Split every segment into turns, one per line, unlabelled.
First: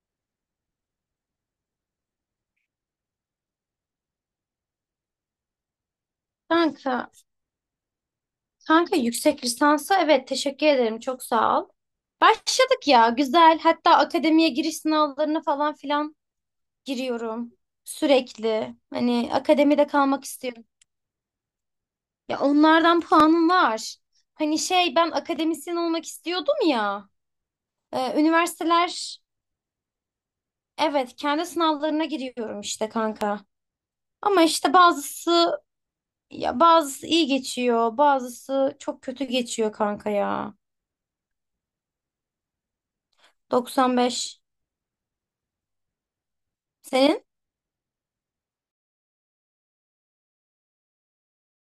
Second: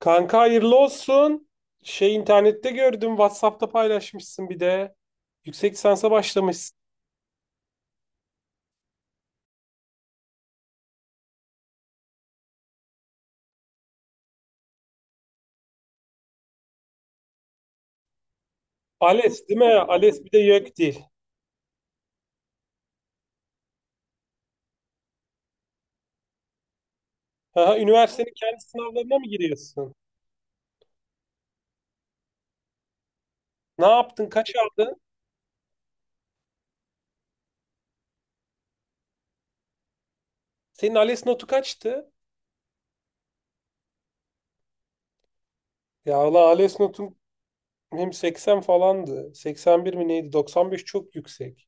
Kanka hayırlı olsun. İnternette gördüm. WhatsApp'ta paylaşmışsın bir de. Yüksek lisansa başlamışsın.
Kanka, kanka, yüksek lisansa evet teşekkür ederim çok sağ ol. Başladık ya güzel hatta akademiye giriş sınavlarına falan filan giriyorum sürekli. Hani
ALES değil mi?
akademide kalmak
ALES bir de
istiyorum.
YÖKDİL.
Ya onlardan puanım var. Hani şey ben akademisyen olmak istiyordum ya.
Aha, üniversitenin kendi sınavlarına
Üniversiteler
mı giriyorsun?
evet kendi sınavlarına giriyorum işte kanka.
Ne yaptın?
Ama
Kaç
işte
aldın?
bazısı ya bazısı iyi geçiyor bazısı çok kötü geçiyor kanka ya.
Senin ALES notu kaçtı?
95.
Ya valla ALES notum
Senin?
hem 80 falandı. 81 mi neydi? 95 çok yüksek.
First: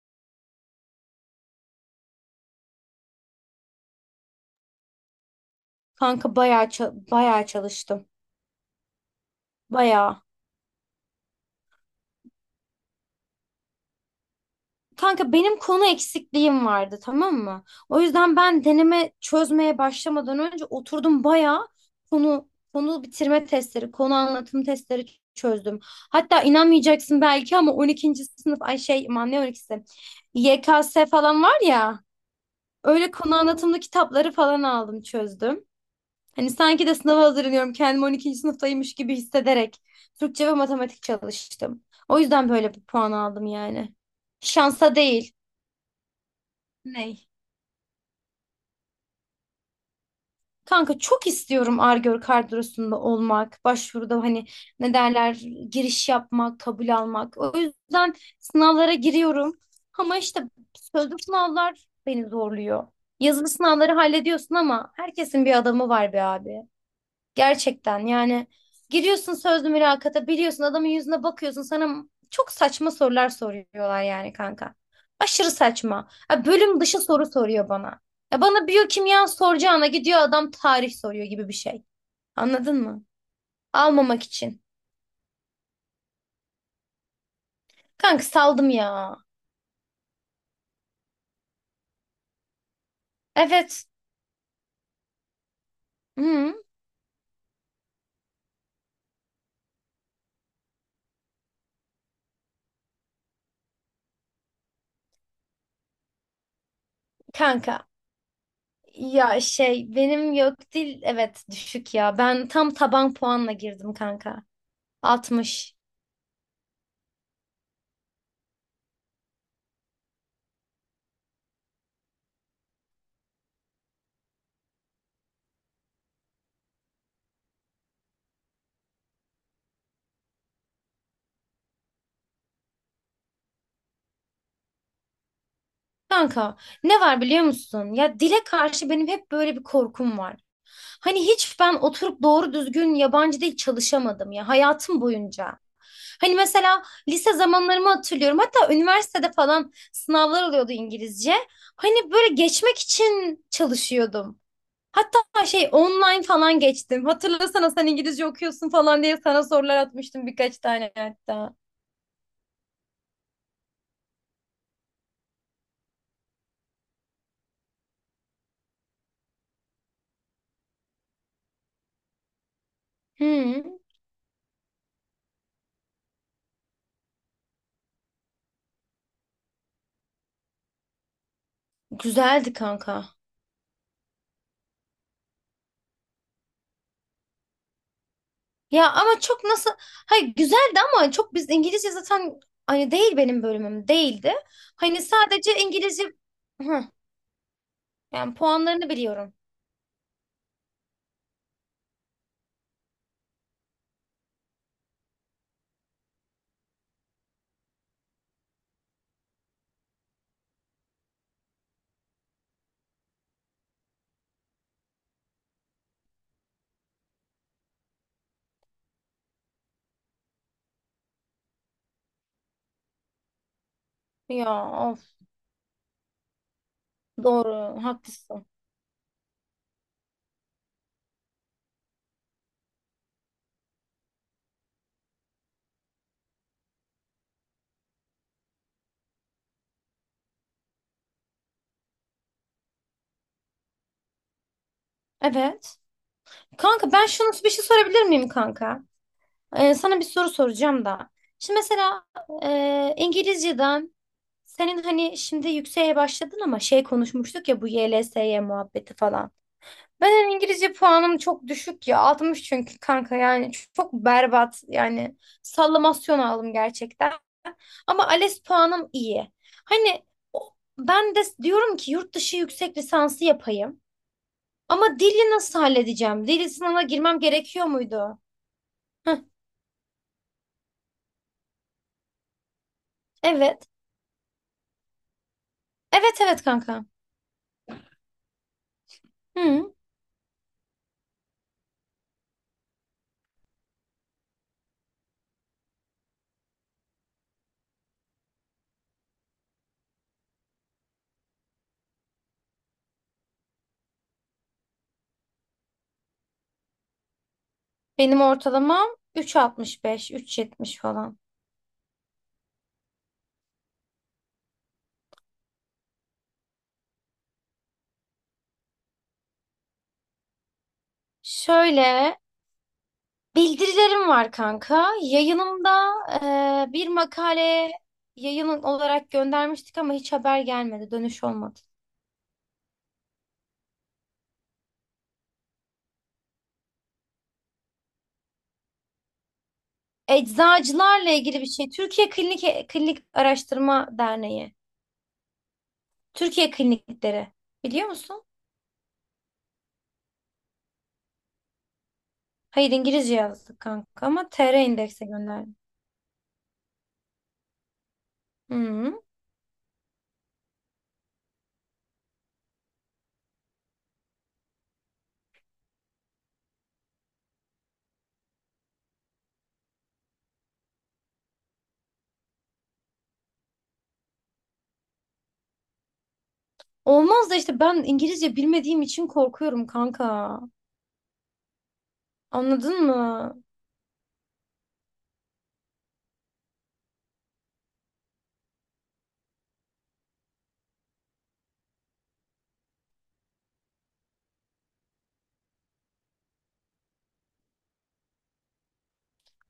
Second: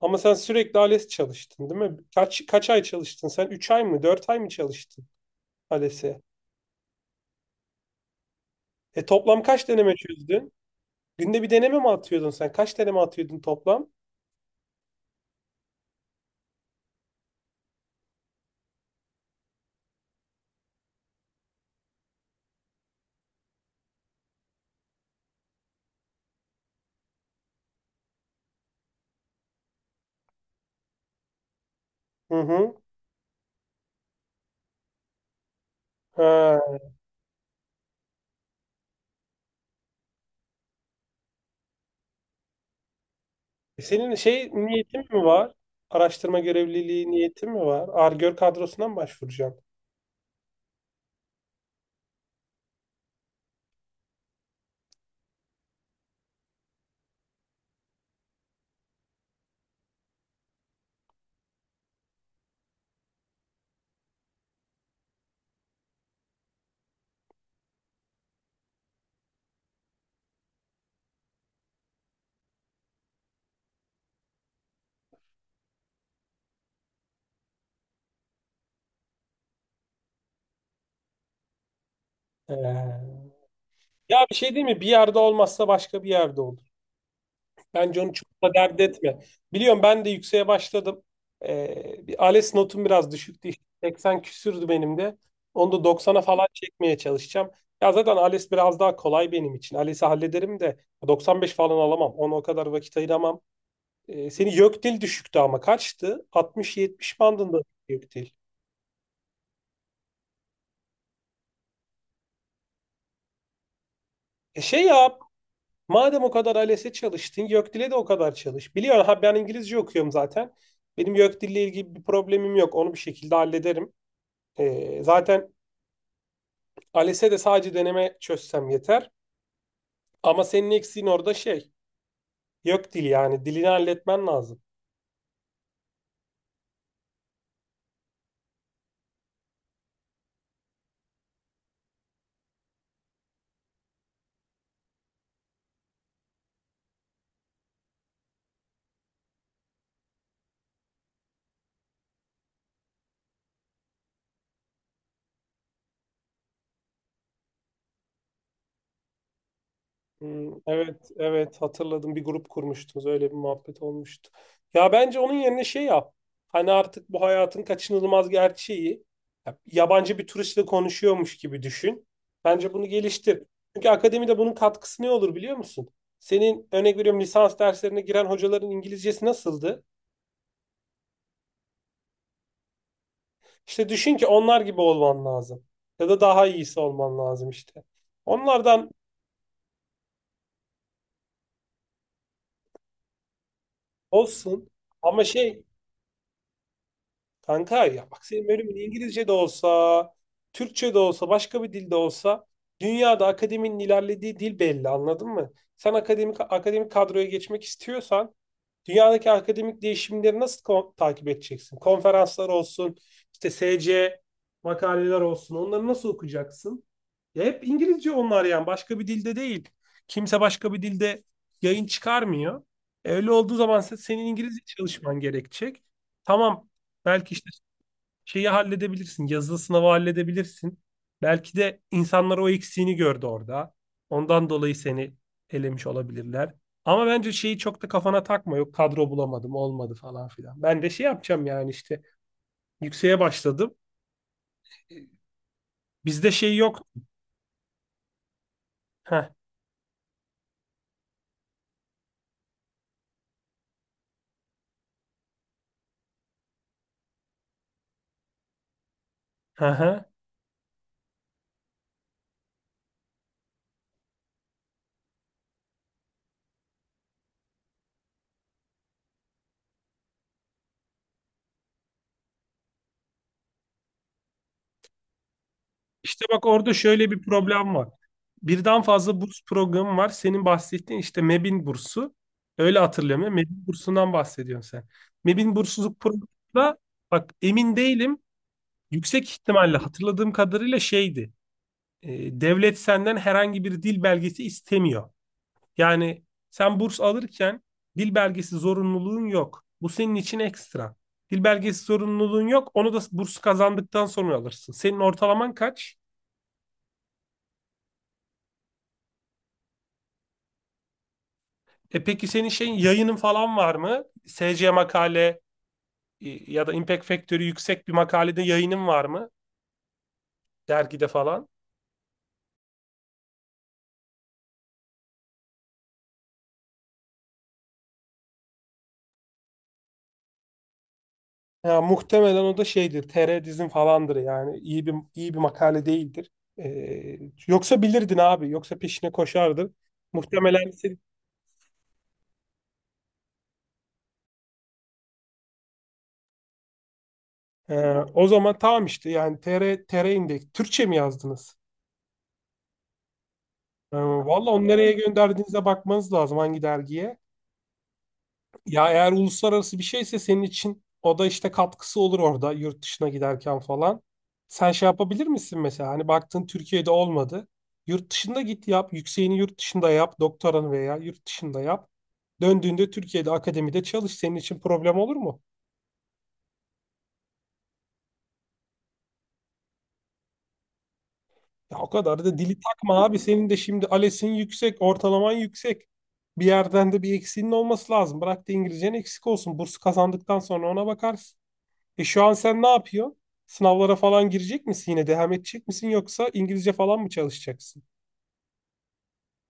Ama sen sürekli ALES çalıştın değil mi? Kaç ay çalıştın? Sen 3 ay mı, 4 ay mı çalıştın ALES'e?
Kanka bayağı bayağı çalıştım.
E toplam kaç deneme
Bayağı.
çözdün? Günde bir deneme mi atıyordun sen? Kaç deneme atıyordun toplam?
Kanka benim konu eksikliğim vardı, tamam mı? O yüzden ben deneme çözmeye başlamadan önce oturdum bayağı konu konu bitirme testleri, konu anlatım testleri çözdüm. Hatta inanmayacaksın belki ama on ikinci sınıf ay şey aman ne on ikisi Y K S falan var ya.
Hı hı.
Öyle konu anlatımlı kitapları falan aldım, çözdüm. Hani
Ha.
sanki de sınava hazırlanıyorum. Kendimi on ikinci sınıftaymış gibi hissederek Türkçe ve matematik çalıştım. O yüzden böyle bir puan aldım
E,
yani.
senin
Şansa
niyetin mi
değil.
var? Araştırma görevliliği
Ney?
niyetin mi var? Ar-Gör kadrosuna mı başvuracaksın?
Kanka çok istiyorum Ar-Gör kadrosunda olmak, başvuruda hani ne derler giriş yapmak, kabul almak. O yüzden sınavlara giriyorum. Ama işte sözlü sınavlar beni zorluyor. Yazılı sınavları hallediyorsun ama herkesin bir adamı var be abi. Gerçekten yani giriyorsun sözlü mülakata, biliyorsun adamın yüzüne bakıyorsun sana çok saçma sorular soruyorlar yani kanka. Aşırı saçma. Ya bölüm dışı soru soruyor bana. Ya bana biyokimya soracağına gidiyor adam tarih soruyor gibi bir şey. Anladın mı?
Ee,
Almamak
Ya bir şey
için.
değil mi? Bir yerde olmazsa başka bir yerde olur. Bence onu
Kanka
çok da
saldım
dert
ya.
etme. Biliyorum ben de yükseğe başladım. Bir ALES notum biraz düşüktü. İşte.
Evet.
80 küsürdü benim de. Onu da 90'a falan
Hı,
çekmeye çalışacağım. Ya zaten ALES biraz daha kolay benim için. ALES'i hallederim de 95 falan alamam. Ona o kadar vakit ayıramam. Seni YÖKDİL düşüktü ama kaçtı? 60-70 bandında
kanka.
YÖKDİL.
Ya şey benim yok dil evet düşük ya. Ben tam taban puanla girdim kanka.
E şey yap.
60.
Madem o kadar ALES'e çalıştın, YÖKDİL'e de o kadar çalış. Biliyorsun ha ben İngilizce okuyorum zaten. Benim YÖKDİL'le ilgili bir problemim yok. Onu bir şekilde hallederim. Zaten ALES'e de sadece deneme çözsem yeter. Ama senin eksiğin orada şey. Yok dil yani. Dilini halletmen lazım.
Kanka ne var biliyor musun? Ya dile karşı benim hep böyle bir korkum var. Hani hiç ben oturup doğru düzgün yabancı dil çalışamadım ya hayatım boyunca. Hani mesela lise zamanlarımı hatırlıyorum. Hatta üniversitede falan sınavlar oluyordu İngilizce. Hani böyle geçmek için çalışıyordum. Hatta şey online falan geçtim. Hatırlasana sen İngilizce okuyorsun falan diye sana sorular atmıştım
Hmm,
birkaç tane
evet,
hatta.
evet hatırladım. Bir grup kurmuştunuz. Öyle bir muhabbet olmuştu. Ya bence onun yerine şey yap. Hani artık bu hayatın kaçınılmaz gerçeği. Ya, yabancı bir turistle konuşuyormuş gibi düşün. Bence bunu geliştir.
Hı,
Çünkü akademide bunun katkısı ne olur biliyor musun? Senin örnek veriyorum lisans derslerine giren hocaların İngilizcesi nasıldı?
güzeldi kanka.
İşte düşün ki onlar gibi olman lazım. Ya da daha iyisi olman lazım işte. Onlardan
Ya ama çok nasıl hayır güzeldi ama çok biz İngilizce zaten hani değil benim bölümüm değildi.
olsun
Hani
ama
sadece
şey
İngilizce. Hı,
kanka ya bak
yani
senin bölümün
puanlarını
İngilizce de
biliyorum.
olsa, Türkçe de olsa, başka bir dilde olsa dünyada akademinin ilerlediği dil belli anladın mı? Sen akademik kadroya geçmek istiyorsan dünyadaki akademik değişimleri nasıl takip edeceksin? Konferanslar olsun, işte SC makaleler olsun. Onları nasıl okuyacaksın? Ya hep İngilizce onlar yani. Başka bir dilde değil. Kimse başka bir dilde yayın çıkarmıyor. E, öyle olduğu zaman senin
Ya
İngilizce
of,
çalışman gerekecek. Tamam. Belki işte
doğru haklısın.
şeyi halledebilirsin. Yazılı sınavı halledebilirsin. Belki de insanlar o eksiğini gördü orada. Ondan dolayı seni elemiş olabilirler. Ama bence şeyi çok da kafana takma. Yok kadro bulamadım, olmadı falan filan. Ben de şey yapacağım yani işte yükseğe başladım.
Evet.
Bizde şey yok.
Kanka ben şunu bir şey sorabilir miyim kanka?
Heh,
Sana bir soru soracağım da. Şimdi mesela İngilizceden senin hani şimdi yükseğe başladın ama şey konuşmuştuk ya bu YLS'ye muhabbeti falan.
hı hı.
Ben hani İngilizce puanım çok düşük ya. 60 çünkü kanka yani çok çok berbat yani sallamasyon aldım gerçekten. Ama ALES puanım iyi. Hani ben de diyorum ki yurt dışı yüksek lisansı yapayım. Ama dili nasıl
İşte
halledeceğim?
bak
Dili
orada
sınavına
şöyle
girmem
bir
gerekiyor
problem var.
muydu?
Birden
Heh,
fazla burs programı var. Senin bahsettiğin işte MEB'in bursu. Öyle hatırlıyorum ya. MEB'in
evet.
bursundan bahsediyorsun sen. MEB'in bursluluk
Evet
programı
evet
da
kanka.
bak emin değilim. Yüksek
Hı.
ihtimalle hatırladığım kadarıyla şeydi. E, devlet senden herhangi bir dil belgesi istemiyor. Yani sen burs alırken dil belgesi zorunluluğun yok. Bu senin için ekstra. Dil belgesi zorunluluğun yok. Onu da bursu kazandıktan sonra alırsın. Senin ortalaman kaç?
Benim ortalamam 3,65, 3,70 falan.
E peki senin şeyin yayının falan var mı? SC makale ya da Impact Factory yüksek bir makalede yayının var mı? Dergide falan.
Şöyle. Bildirilerim var kanka. Yayınımda bir makale yayın olarak göndermiştik ama hiç haber gelmedi, dönüş olmadı.
Ya muhtemelen o da şeydir. TR dizin falandır yani. İyi bir makale değildir. E, yoksa bilirdin abi. Yoksa peşine koşardın. Muhtemelen
Eczacılarla ilgili bir şey. Türkiye Klinik Araştırma Derneği. Türkiye Klinikleri.
e,
Biliyor musun?
o zaman tamam işte yani TR Index. Türkçe mi yazdınız?
Hayır İngilizce yazdık
E,
kanka ama
valla
TR
onu nereye
indekse gönderdim.
gönderdiğinize bakmanız lazım hangi dergiye. Ya
Hı.
eğer uluslararası bir şeyse senin için o da işte katkısı olur orada yurt dışına giderken falan. Sen şey yapabilir misin mesela? Hani baktın Türkiye'de olmadı. Yurt dışında git yap. Yükseğini yurt dışında yap. Doktoranı veya yurt dışında yap. Döndüğünde Türkiye'de akademide çalış. Senin için problem olur mu?
Olmaz da işte ben İngilizce bilmediğim için korkuyorum kanka.
Ya o kadar da dili
Anladın
takma abi.
mı?
Senin de şimdi ALES'in yüksek, ortalaman yüksek. Bir yerden de bir eksiğinin olması lazım. Bırak da İngilizcen eksik olsun. Burs kazandıktan sonra ona bakarsın. E şu an sen ne yapıyorsun? Sınavlara falan girecek misin yine? Devam edecek misin yoksa İngilizce falan mı çalışacaksın?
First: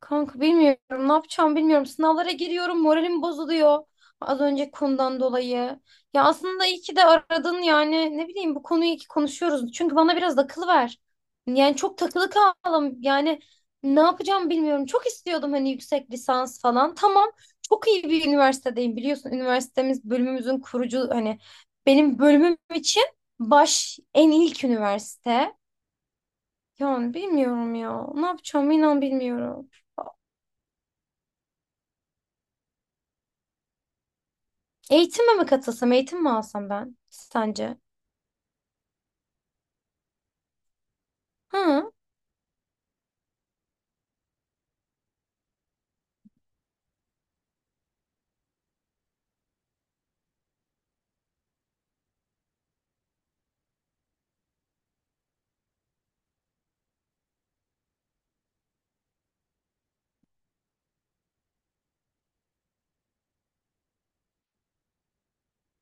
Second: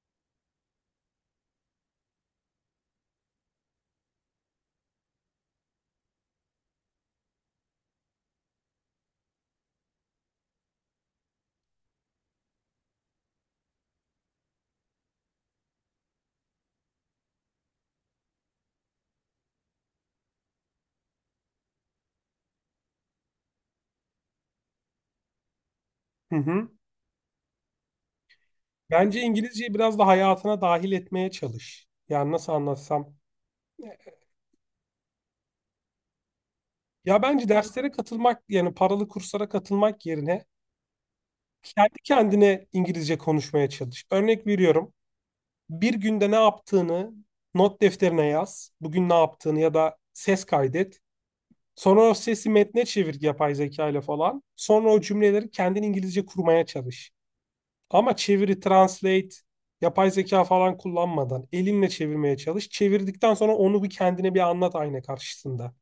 Kanka bilmiyorum ne yapacağım bilmiyorum. Sınavlara giriyorum moralim bozuluyor. Az önce konudan dolayı. Ya aslında iyi ki de aradın yani ne bileyim bu konuyu iyi ki konuşuyoruz. Çünkü bana biraz akıl ver. Yani çok takılı kaldım. Yani ne yapacağım bilmiyorum. Çok istiyordum hani yüksek lisans falan. Tamam çok iyi bir üniversitedeyim biliyorsun. Üniversitemiz bölümümüzün kurucu hani benim bölümüm için baş en ilk üniversite.
Hı hı.
Yani bilmiyorum ya. Ne yapacağım inan
Bence
bilmiyorum.
İngilizceyi biraz da hayatına dahil etmeye çalış. Yani nasıl anlatsam?
Eğitime mi katılsam, eğitim mi alsam ben
Ya bence
sence?
derslere katılmak yani paralı kurslara katılmak yerine
Hı?
kendi kendine İngilizce konuşmaya çalış. Örnek veriyorum. Bir günde ne yaptığını not defterine yaz. Bugün ne yaptığını ya da ses kaydet. Sonra o sesi metne çevir yapay zeka ile falan. Sonra o cümleleri kendin İngilizce kurmaya çalış. Ama çeviri, translate, yapay zeka falan kullanmadan elinle çevirmeye çalış. Çevirdikten sonra onu bir kendine bir anlat ayna karşısında.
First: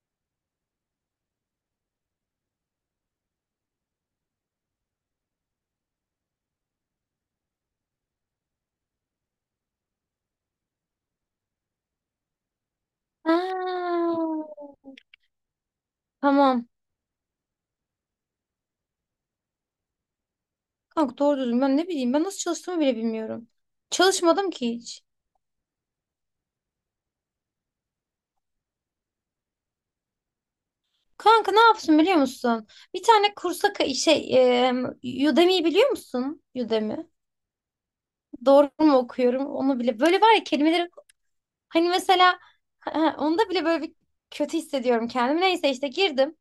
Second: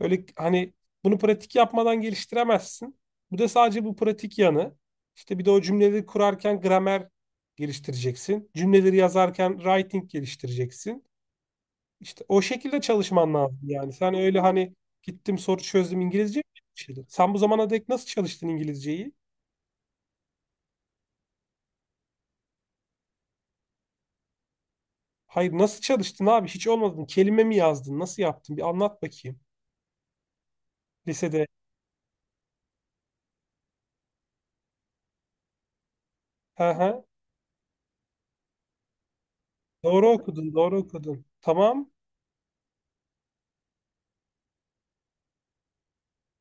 Öyle hani bunu pratik yapmadan geliştiremezsin. Bu da sadece bu pratik yanı. İşte bir de o cümleleri kurarken gramer geliştireceksin. Cümleleri yazarken writing geliştireceksin. İşte o şekilde çalışman lazım yani.
Ha.
Sen öyle hani gittim soru çözdüm İngilizce mi,
Tamam.
çalıştın? Sen bu zamana dek nasıl çalıştın İngilizceyi?
Kanka doğru düzgün ben ne bileyim ben nasıl çalıştığımı bile bilmiyorum. Çalışmadım ki hiç.
Hayır nasıl çalıştın abi? Hiç olmadın. Kelime mi yazdın? Nasıl yaptın? Bir anlat bakayım. Lisede.
Kanka ne yapsın biliyor musun? Bir tane kursa Udemy'yi biliyor musun?
Hı
Udemy.
hı.
Doğru mu okuyorum onu bile.
Doğru
Böyle var ya
okudun, doğru
kelimeleri
okudun.
hani
Tamam,
mesela ha, ha, onda bile böyle bir kötü hissediyorum kendimi. Neyse işte girdim.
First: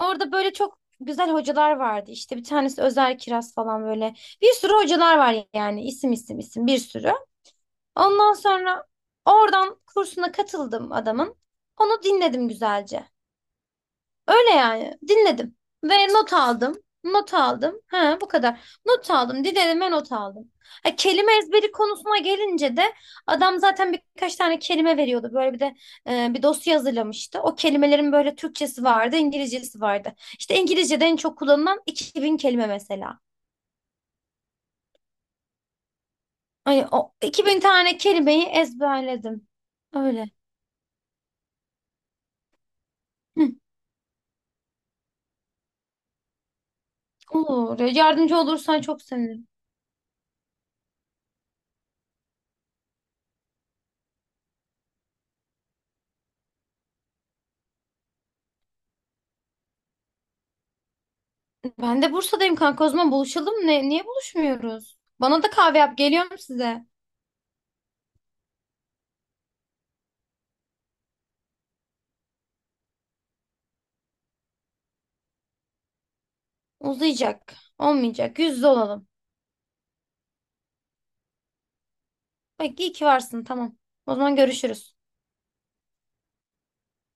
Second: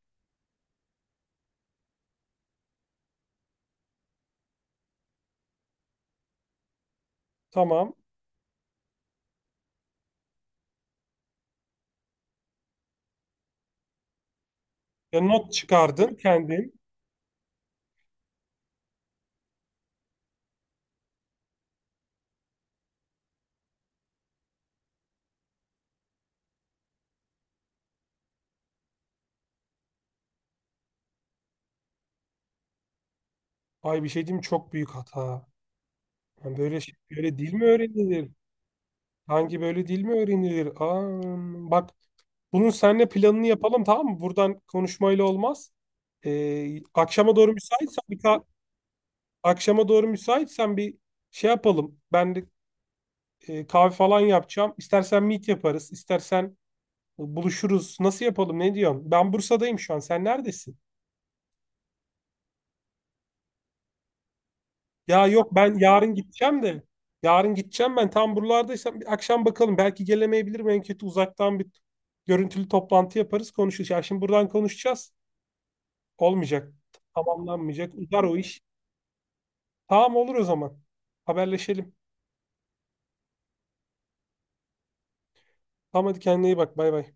Orada böyle çok güzel hocalar vardı. İşte bir tanesi Özer Kiraz falan böyle. Bir sürü hocalar var yani. İsim isim isim bir sürü.
tamam.
Ondan sonra oradan kursuna katıldım adamın. Onu dinledim güzelce. Öyle yani.
Ya not
Dinledim. Ve
çıkardın
not aldım.
kendin.
Not aldım. Ha, bu kadar. Not aldım. Dinlediğime not aldım. Ha, kelime ezberi konusuna gelince de adam zaten birkaç tane kelime veriyordu. Böyle bir de bir dosya hazırlamıştı. O kelimelerin böyle Türkçesi vardı, İngilizcesi vardı. İşte İngilizce'de en çok kullanılan 2000 kelime mesela.
Ay bir şey diyeyim mi? Çok büyük hata. Yani böyle
Hani
şey,
o
böyle dil
2000
mi
tane
öğrenilir?
kelimeyi ezberledim.
Hangi böyle dil mi
Öyle.
öğrenilir? Aa, bak bunun seninle planını
Hı,
yapalım tamam mı? Buradan konuşmayla olmaz. Ee, akşama doğru
olur.
müsaitsen bir
Yardımcı
ka-
olursan çok sevinirim.
Akşama doğru müsaitsen bir şey yapalım. Ben de kahve falan yapacağım. İstersen meet yaparız, istersen buluşuruz. Nasıl yapalım? Ne diyorsun? Ben Bursa'dayım şu an. Sen neredesin?
Ben de Bursa'dayım kanka, o zaman buluşalım. Ne, niye buluşmuyoruz?
Ya
Bana da
yok ben
kahve yap
yarın
geliyorum
gideceğim de.
size.
Yarın gideceğim ben. Tam buralardaysam bir akşam bakalım. Belki gelemeyebilirim. En kötü uzaktan bir görüntülü toplantı yaparız, konuşuruz. Ya şimdi buradan konuşacağız. Olmayacak.
Uzayacak.
Tamamlanmayacak. Uzar o
Olmayacak. Yüz
iş.
yüze olalım.
Tamam olur o zaman. Haberleşelim.
Bak iyi ki varsın, tamam. O zaman görüşürüz.
Tamam hadi kendine iyi bak. Bay bay.